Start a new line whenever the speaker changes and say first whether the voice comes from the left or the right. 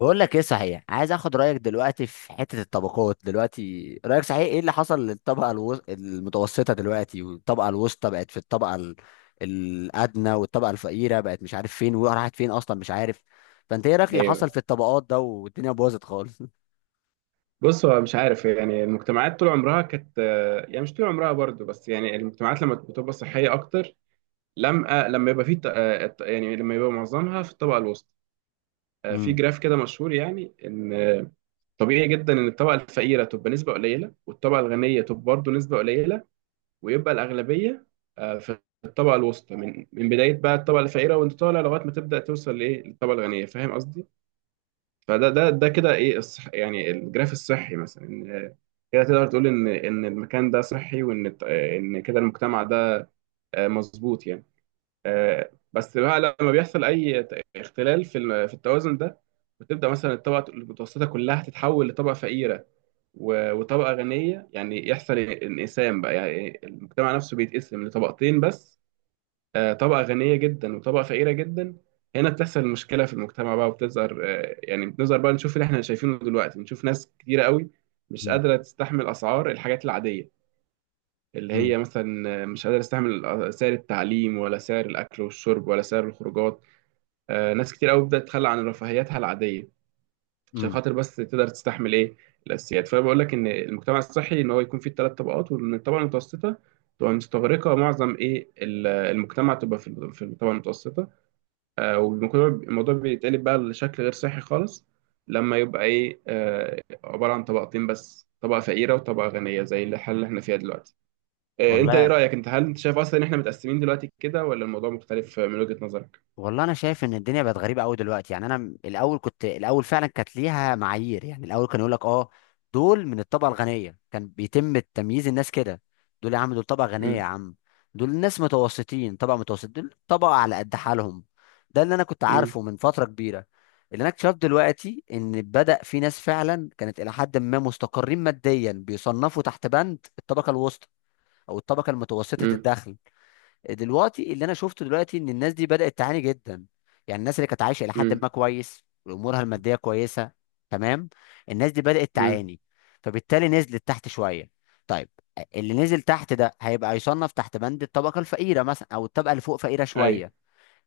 left: بقول لك ايه صحيح، عايز اخد رايك دلوقتي في حته الطبقات. دلوقتي رايك صحيح ايه اللي حصل للطبقه المتوسطه دلوقتي؟ والطبقه الوسطى بقت في الطبقه الادنى، والطبقه الفقيره بقت مش عارف فين، وراحت فين اصلا مش عارف. فانت ايه رايك اللي حصل في
right: ايوه.
left: الطبقات ده؟ والدنيا باظت خالص.
right: بص، هو مش عارف. يعني المجتمعات طول عمرها كانت، يعني مش طول عمرها برضو، بس يعني المجتمعات لما بتبقى صحيه اكتر، لما يبقى في يعني لما يبقى معظمها في الطبقه الوسطى. في
left: امم.
right: جراف كده مشهور، يعني ان طبيعي جدا ان الطبقه الفقيره تبقى نسبه قليله، والطبقه الغنيه تبقى برضو نسبه قليله، ويبقى الاغلبيه في الطبقه الوسطى، من بدايه بقى الطبقه الفقيره، وانت طالع لغايه ما تبدا توصل لايه، للطبقه الغنيه. فاهم قصدي؟ فده ده ده كده ايه الصح، يعني الجراف الصحي، مثلا ان كده تقدر تقول ان المكان ده صحي، وان ان كده المجتمع ده آه، مظبوط يعني. بس بقى لما بيحصل اي اختلال في في التوازن ده، بتبدا مثلا الطبقه المتوسطه كلها تتحول لطبقه فقيره وطبقه غنيه. يعني يحصل انقسام بقى، يعني المجتمع نفسه بيتقسم لطبقتين بس، طبقة غنية جدا وطبقة فقيرة جدا. هنا بتحصل المشكلة في المجتمع بقى وبتظهر. يعني بنظهر بقى، نشوف اللي احنا شايفينه دلوقتي، نشوف ناس كتيرة قوي مش قادرة تستحمل أسعار الحاجات العادية، اللي
left: امم.
right: هي مثلا مش قادرة تستحمل سعر التعليم ولا سعر الأكل والشرب ولا سعر الخروجات. ناس كتير قوي بدأت تتخلى عن رفاهياتها العادية، عشان
left: امم.
right: خاطر بس تقدر تستحمل إيه، الأساسيات. فأنا بقول لك إن المجتمع الصحي إن هو يكون فيه الثلاث طبقات، وإن الطبقة المتوسطة تبقى مستغرقة معظم إيه المجتمع، تبقى في الطبقة المتوسطة. والموضوع، الموضوع بيتقلب بقى لشكل غير صحي خالص، لما يبقى ايه، عبارة عن طبقتين بس، طبقة فقيرة وطبقة غنية، زي الحالة اللي احنا فيها دلوقتي. انت ايه
left: والله
right: رأيك؟ انت هل انت شايف اصلا ان احنا متقسمين دلوقتي كده، ولا الموضوع مختلف من وجهة نظرك؟
left: والله انا شايف ان الدنيا بقت غريبه قوي دلوقتي. يعني انا الاول كنت، الاول فعلا كانت ليها معايير. يعني الاول كان يقول لك اه دول من الطبقه الغنيه، كان بيتم تمييز الناس كده. دول يا عم دول طبقه غنيه يا
right: امم
left: عم، دول ناس متوسطين طبقه متوسط، دول طبقه على قد حالهم. ده اللي انا كنت
right: امم
left: عارفه من فتره كبيره. اللي انا اكتشفت دلوقتي ان بدأ في ناس فعلا كانت الى حد ما مستقرين ماديا بيصنفوا تحت بند الطبقه الوسطى او الطبقه المتوسطه
right: امم
left: الدخل. دلوقتي اللي انا شفته دلوقتي ان الناس دي بدأت تعاني جدا. يعني الناس اللي كانت عايشة الى حد
right: امم
left: ما كويس وامورها المادية كويسة، تمام، الناس دي بدأت
right: امم
left: تعاني، فبالتالي نزلت تحت شوية. طيب، اللي نزل تحت ده هيبقى يصنف تحت بند الطبقة الفقيرة مثلا، او الطبقة اللي فوق فقيرة
right: ايوه،
left: شوية.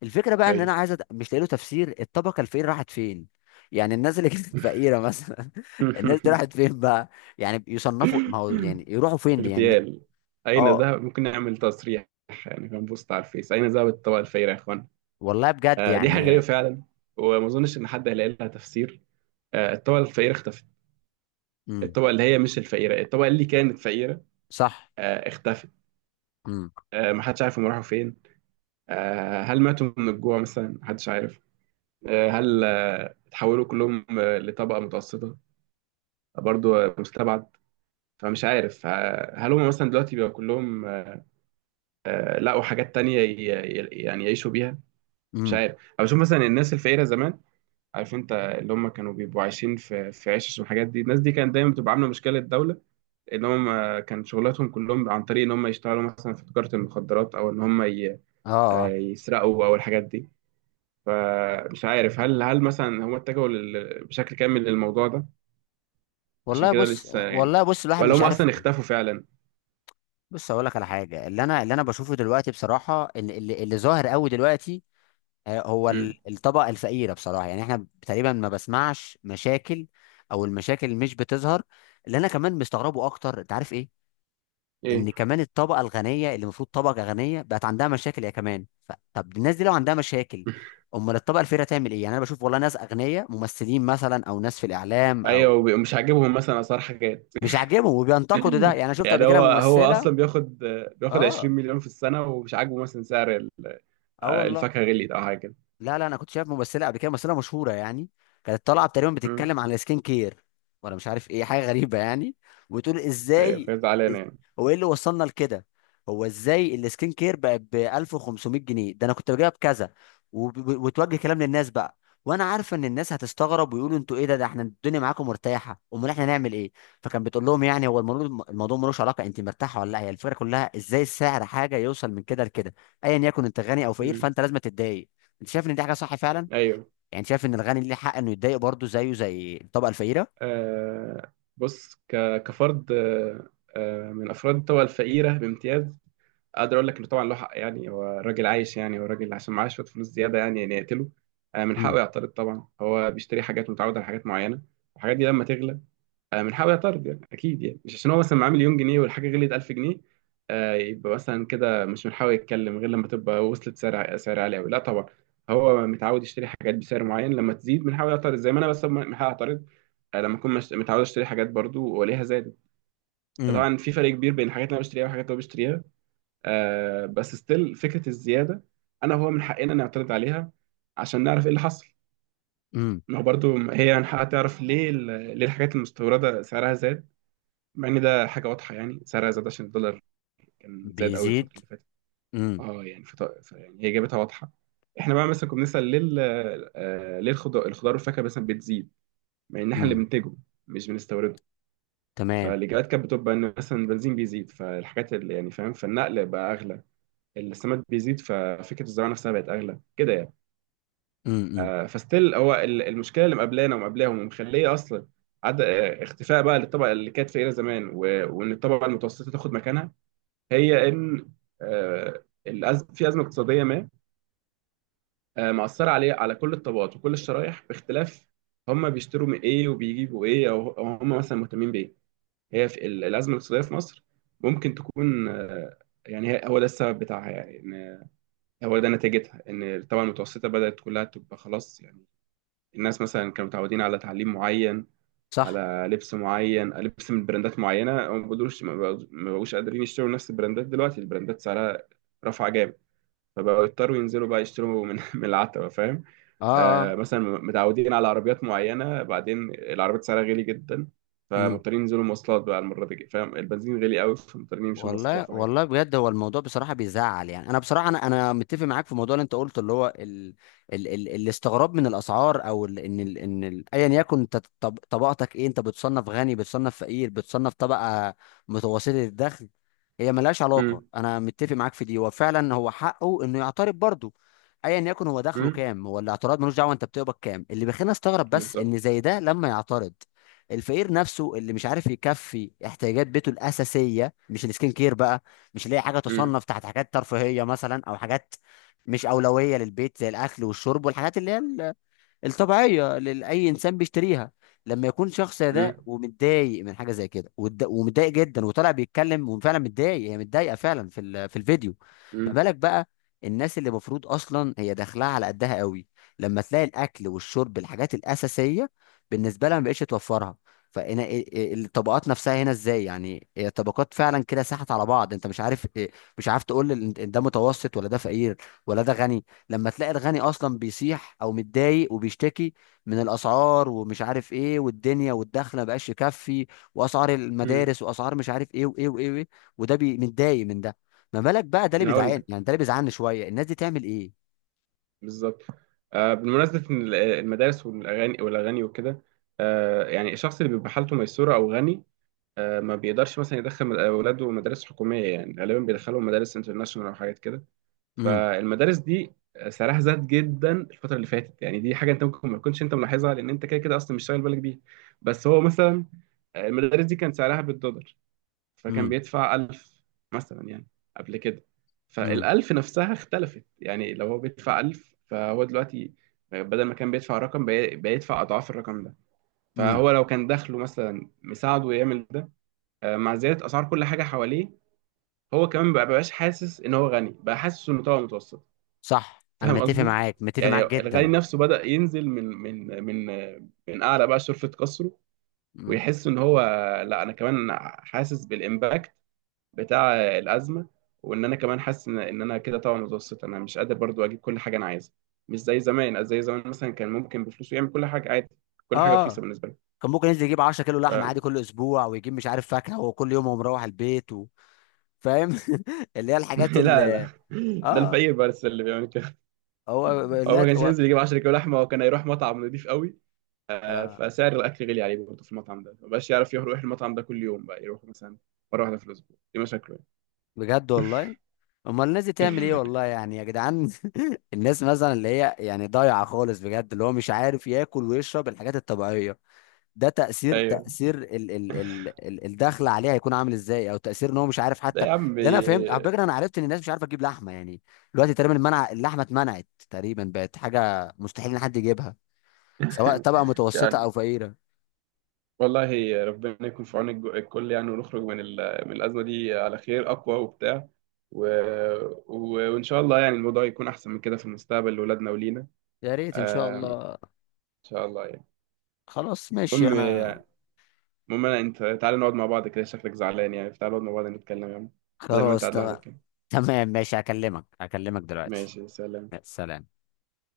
left: الفكرة بقى ان
right: ايوه.
left: انا عايز مش لاقي له تفسير، الطبقة الفقيرة راحت فين؟ يعني الناس اللي كانت فقيرة مثلا الناس دي راحت فين بقى؟ يعني يصنفوا، ما هو يعني يروحوا فين دي يعني؟
right: اغتيال. اين
left: اه.
right: ذهب؟ ممكن نعمل تصريح يعني، هنبوست على الفيس: اين ذهبت الطبقة الفقيرة يا اخوان؟
left: والله بجد
right: دي حاجة غريبة
left: يعني.
right: فعلا، وما اظنش ان حد هيلاقي لها تفسير. الطبقة الفقيرة اختفت.
left: مم.
right: الطبقة اللي هي مش الفقيرة، الطبقة اللي كانت فقيرة
left: صح.
right: اختفت.
left: امم.
right: محدش عارف هم راحوا فين. هل ماتوا من الجوع مثلا؟ محدش عارف. هل اتحولوا كلهم لطبقة متوسطة؟ برضو مستبعد. فمش عارف، هل هم مثلا دلوقتي بقى كلهم لقوا حاجات تانية يعني يعيشوا بيها؟ مش
left: امم.
right: عارف. أو بشوف مثلا الناس الفقيرة زمان، عارف انت، اللي هم كانوا بيبقوا عايشين في عشش والحاجات دي، الناس دي كانت دايما بتبقى عاملة مشكلة الدولة، اللي هم كان شغلاتهم كلهم عن طريق ان هم يشتغلوا مثلا في تجارة المخدرات، او ان هم
left: اه اه.
right: يسرقوا، او الحاجات دي. فمش عارف هل هل مثلا هم اتجهوا بشكل كامل للموضوع ده، عشان
left: والله
right: كده
left: بص،
right: لسه يعني،
left: والله بص الواحد
right: ولا
left: مش
right: هم
left: عارف.
right: اصلا اختفوا فعلا.
left: بص اقول لك على حاجه، اللي انا، اللي انا بشوفه دلوقتي بصراحه، اللي ظاهر قوي دلوقتي، هو
right: مم.
left: الطبقه الفقيره بصراحه، يعني احنا تقريبا ما بسمعش مشاكل، او المشاكل مش بتظهر. اللي انا كمان مستغربه اكتر انت عارف ايه؟ ان
right: ايه؟
left: كمان الطبقه الغنيه اللي المفروض طبقه غنيه بقت عندها مشاكل يا كمان. طب الناس دي لو عندها مشاكل، امال الطبقه الفقيره تعمل ايه؟ يعني انا بشوف والله ناس اغنياء، ممثلين مثلا، او ناس في الاعلام، او
right: ايوه، مش عاجبهم مثلا اسعار حاجات.
left: مش عاجبهم وبينتقدوا ده. يعني انا شفت
right: يعني
left: قبل كده
right: هو هو
left: ممثله.
right: اصلا بياخد، بياخد 20
left: اه
right: مليون في السنة، ومش عاجبه مثلا سعر
left: اه والله.
right: الفاكهة غليت او حاجة كده.
left: لا لا انا كنت شايف ممثله قبل كده، ممثله مشهوره يعني، كانت طالعه تقريبا
right: مم.
left: بتتكلم عن السكين كير، ولا مش عارف ايه حاجه غريبه يعني. وتقول
right: ايوه،
left: ازاي،
right: فهي زعلانة
left: إز-
right: يعني.
left: هو ايه اللي وصلنا لكده؟ هو ازاي السكين كير بقى ب 1500 جنيه، ده انا كنت بجيبها بكذا. وتوجه كلام للناس بقى، وانا عارفه ان الناس هتستغرب ويقولوا انتوا ايه ده، ده احنا الدنيا معاكم مرتاحه، امال احنا نعمل ايه؟ فكان بتقول لهم يعني هو الموضوع، الموضوع ملوش علاقه انت مرتاحه ولا لا، هي الفكره كلها ازاي السعر حاجه يوصل من كده لكده؟ ايا يكن انت غني او فقير
right: مم.
left: فانت لازم تتضايق. انت شايف ان دي حاجه صح فعلا؟
right: ايوه.
left: يعني شايف ان الغني ليه حق انه يتضايق برضه زيه زي الطبقه الفقيره؟
right: بص، كفرد من افراد الطبقه الفقيره بامتياز، اقدر اقول لك انه طبعا له حق. يعني هو راجل عايش، يعني هو راجل عشان معاه شويه فلوس زياده، يعني يعني يقتله؟ من حقه
left: امم.
right: يعترض طبعا. هو بيشتري حاجات، متعود على حاجات معينه، الحاجات دي لما تغلى من حق طرد يعني، اكيد يعني. مش عشان هو مثلا معاه مليون جنيه والحاجه غليت 1000 جنيه يبقى مثلا كده مش من حقه يتكلم، غير لما تبقى وصلت سعر، سعر عالي قوي. لا طبعا، هو متعود يشتري حاجات بسعر معين، لما تزيد من حقه يعترض، زي ما انا بس من حقي اعترض لما اكون متعود اشتري حاجات برضو والاقيها زادت.
left: امم.
right: طبعا في فرق كبير بين الحاجات اللي انا بشتريها والحاجات اللي هو بيشتريها، بس ستيل فكره الزياده، انا هو من حقنا نعترض عليها عشان نعرف ايه اللي حصل.
left: امم.
right: ما هو برضو هي من حقها تعرف ليه ليه الحاجات المستورده سعرها زاد، مع ان ده حاجه واضحه يعني، سعرها زاد عشان الدولار كان زاد قوي الفتره
left: بيزيد.
right: اللي فاتت.
left: امم.
right: اه يعني يعني هي جابتها واضحه. احنا بقى مثلا كنا بنسال ليه ليه الخضار، الخضار والفاكهه مثلا بتزيد، مع ان احنا اللي
left: امم.
right: بننتجه مش بنستورده.
left: تمام.
right: فالاجابات كانت بتبقى ان مثلا البنزين بيزيد، فالحاجات اللي يعني، فاهم، فالنقل بقى اغلى، السماد بيزيد ففكره الزراعه نفسها بقت اغلى كده يعني.
left: امم. امم.
right: آه، فستيل هو المشكله اللي مقابلانا ومقابلاهم، ومخليه اصلا عد... آه، اختفاء بقى للطبقه اللي كانت فقيره زمان، و... وان الطبقه المتوسطه تاخد مكانها، هي ان في ازمه اقتصاديه ما مأثره عليه، على كل الطبقات وكل الشرايح، باختلاف هم بيشتروا من ايه، وبيجيبوا ايه، او أو هم مثلا مهتمين بايه. هي في الازمه الاقتصاديه في مصر، ممكن تكون يعني هو ده السبب بتاعها، يعني ان هو ده نتيجتها، ان طبعا المتوسطه بدأت كلها تبقى خلاص يعني. الناس مثلا كانوا متعودين على تعليم معين،
left: صح.
right: على لبس معين، لبس من براندات معينه، هم ما بقدروش، ما بقوش قادرين يشتروا نفس البراندات دلوقتي. البراندات سعرها رفع جامد، فبقوا يضطروا ينزلوا بقى يشتروا من من العتبة، فاهم. آه
left: اه
right: مثلا متعودين على عربيات معينة، بعدين العربيات سعرها غالي جدا،
left: اه.
right: فمضطرين ينزلوا مواصلات بقى المرة دي، فاهم، البنزين غالي قوي، فمضطرين يمشوا
left: والله
right: مواصلات وحاجات
left: والله
right: كده.
left: بجد هو الموضوع بصراحه بيزعل. يعني انا بصراحه انا انا متفق معاك في الموضوع اللي انت قلته، اللي هو الاستغراب من الاسعار. او ايا يكن انت طبقتك ايه، انت بتصنف غني، بتصنف فقير، بتصنف طبقه متوسطه الدخل، هي ملهاش علاقه.
right: امم
left: انا متفق معاك في دي، وفعلا هو حقه انه يعترض برضه، ايا يكن هو دخله
right: امم
left: كام. هو الاعتراض ملوش دعوه انت بتقبض كام. اللي بيخلينا استغرب بس ان
right: بالظبط.
left: زي ده لما يعترض، الفقير نفسه اللي مش عارف يكفي احتياجات بيته الاساسيه، مش السكين كير بقى، مش اللي هي حاجه
right: امم
left: تصنف تحت حاجات ترفيهيه مثلا، او حاجات مش اولويه للبيت زي الاكل والشرب والحاجات اللي هي الطبيعية اللي أي إنسان بيشتريها. لما يكون شخص ده
right: امم
left: ومتضايق من حاجة زي كده، ومتضايق جدا وطالع بيتكلم وفعلا متضايق، هي متضايقة فعلا في في الفيديو، ما
right: امم
left: بالك بقى الناس اللي المفروض أصلا هي داخلها على قدها قوي؟ لما تلاقي الأكل والشرب الحاجات الأساسية بالنسبة لها ما بقتش توفرها. فهنا إيه الطبقات نفسها هنا ازاي؟ يعني هي الطبقات فعلا كده ساحت على بعض. انت مش عارف مش عارف تقول ده متوسط، ولا ده فقير، ولا ده غني، لما تلاقي الغني اصلا بيسيح او متضايق وبيشتكي من الاسعار ومش عارف ايه والدنيا، والدخل ما بقاش يكفي، واسعار
right: امم
left: المدارس، واسعار مش عارف ايه وايه وايه، وإيه. وده بي متضايق من ده، ما بالك بقى؟ ده اللي
right: انا هقول
left: بيزعل
right: لك.
left: يعني، ده اللي بيزعلني شويه، الناس دي تعمل ايه؟
right: بالظبط. آه، بالمناسبة إن المدارس والاغاني والاغاني وكده، آه يعني الشخص اللي بيبقى حالته ميسورة او غني، آه ما بيقدرش مثلا يدخل اولاده مدارس حكومية، يعني غالبا بيدخلهم مدارس انترناشونال او حاجات كده.
left: امم.
right: فالمدارس دي سعرها زاد جدا الفترة اللي فاتت، يعني دي حاجة انت ممكن ما تكونش انت ملاحظها لان انت كده كده اصلا مش شاغل بالك بيها. بس هو مثلا المدارس دي كان سعرها بالدولار، فكان
left: امم.
right: بيدفع 1000 مثلا يعني قبل كده.
left: امم.
right: فالألف نفسها اختلفت، يعني لو هو بيدفع 1000، فهو دلوقتي بدل ما كان بيدفع رقم، بيدفع أضعاف الرقم ده.
left: امم.
right: فهو لو كان دخله مثلا مساعده يعمل ده، مع زيادة أسعار كل حاجة حواليه، هو كمان مبقاش حاسس إن هو غني، بقى حاسس إنه طبقة متوسطة.
left: صح، انا
right: فاهم
left: متفق
right: قصدي؟
left: معاك، متفق
right: يعني
left: معاك
right: الغني
left: جدا.
right: نفسه بدأ ينزل من من من أعلى بقى، شرفة قصره،
left: امم.
right: ويحس إن هو، لا أنا كمان حاسس بالإمباكت بتاع الأزمة، وإن أنا كمان حاسس إن إن أنا كده طبعا متوسط. أنا مش قادر برضو أجيب كل حاجة أنا عايزها مش زي زمان. زي زمان مثلا كان ممكن بفلوسه يعمل كل حاجة عادي،
left: اه.
right: كل حاجة رخيصة
left: آه.
right: بالنسبة له.
left: كان ممكن ينزل يجيب 10 كيلو لحمه عادي
right: ف...
left: كل اسبوع، ويجيب مش عارف فاكهه، وكل يوم هو مروح البيت و... فاهم؟ اللي هي الحاجات
right: لا، لا،
left: اللي،
right: ده
left: اه.
right: الفقير بس اللي بيعمل كده.
left: هو،
right: هو ما كانش
left: لا.
right: ينزل يجيب 10 كيلو لحمة، وكان هيروح مطعم نضيف قوي. آه،
left: آه.
right: فسعر الاكل غالي عليه برضه. في المطعم ده مبقاش يعرف يروح المطعم ده كل يوم، بقى يروح مثلا مره واحده في الاسبوع. دي مشاكله
left: بجد والله، امال الناس دي تعمل ايه
right: يعني.
left: والله يعني يا جدعان؟ الناس مثلا اللي هي يعني ضايعه خالص بجد، اللي هو مش عارف ياكل ويشرب الحاجات الطبيعيه، ده تاثير،
right: ايوه،
left: تاثير ال ال ال ال الدخل عليه هيكون عامل ازاي؟ او تاثير ان هو مش عارف
right: ده
left: حتى.
right: يا عم.
left: اللي انا فهمت على فكره، انا عرفت ان الناس مش عارفه تجيب لحمه يعني. دلوقتي تقريبا المنع، اللحمه اتمنعت تقريبا، بقت حاجه مستحيل ان حد يجيبها، سواء طبقه متوسطه
right: يعني،
left: او فقيره.
right: والله ربنا يكون في عون الكل يعني، ونخرج من من الازمه دي على خير اقوى وبتاع. و... و... وان شاء الله يعني الموضوع يكون احسن من كده في المستقبل لاولادنا ولينا.
left: يا ريت ان شاء
right: ان
left: الله.
right: شاء الله يعني.
left: خلاص ماشي
right: المهم،
left: انا.
right: المهم انت تعالى نقعد مع بعض كده، شكلك زعلان يعني. تعالى نقعد مع بعض نتكلم يعني، بدل ما انت
left: خلاص
right: قاعد
left: تمام.
right: لوحدك كده.
left: تمام ماشي، هكلمك، هكلمك دلوقتي.
right: ماشي، سلام.
left: يا سلام.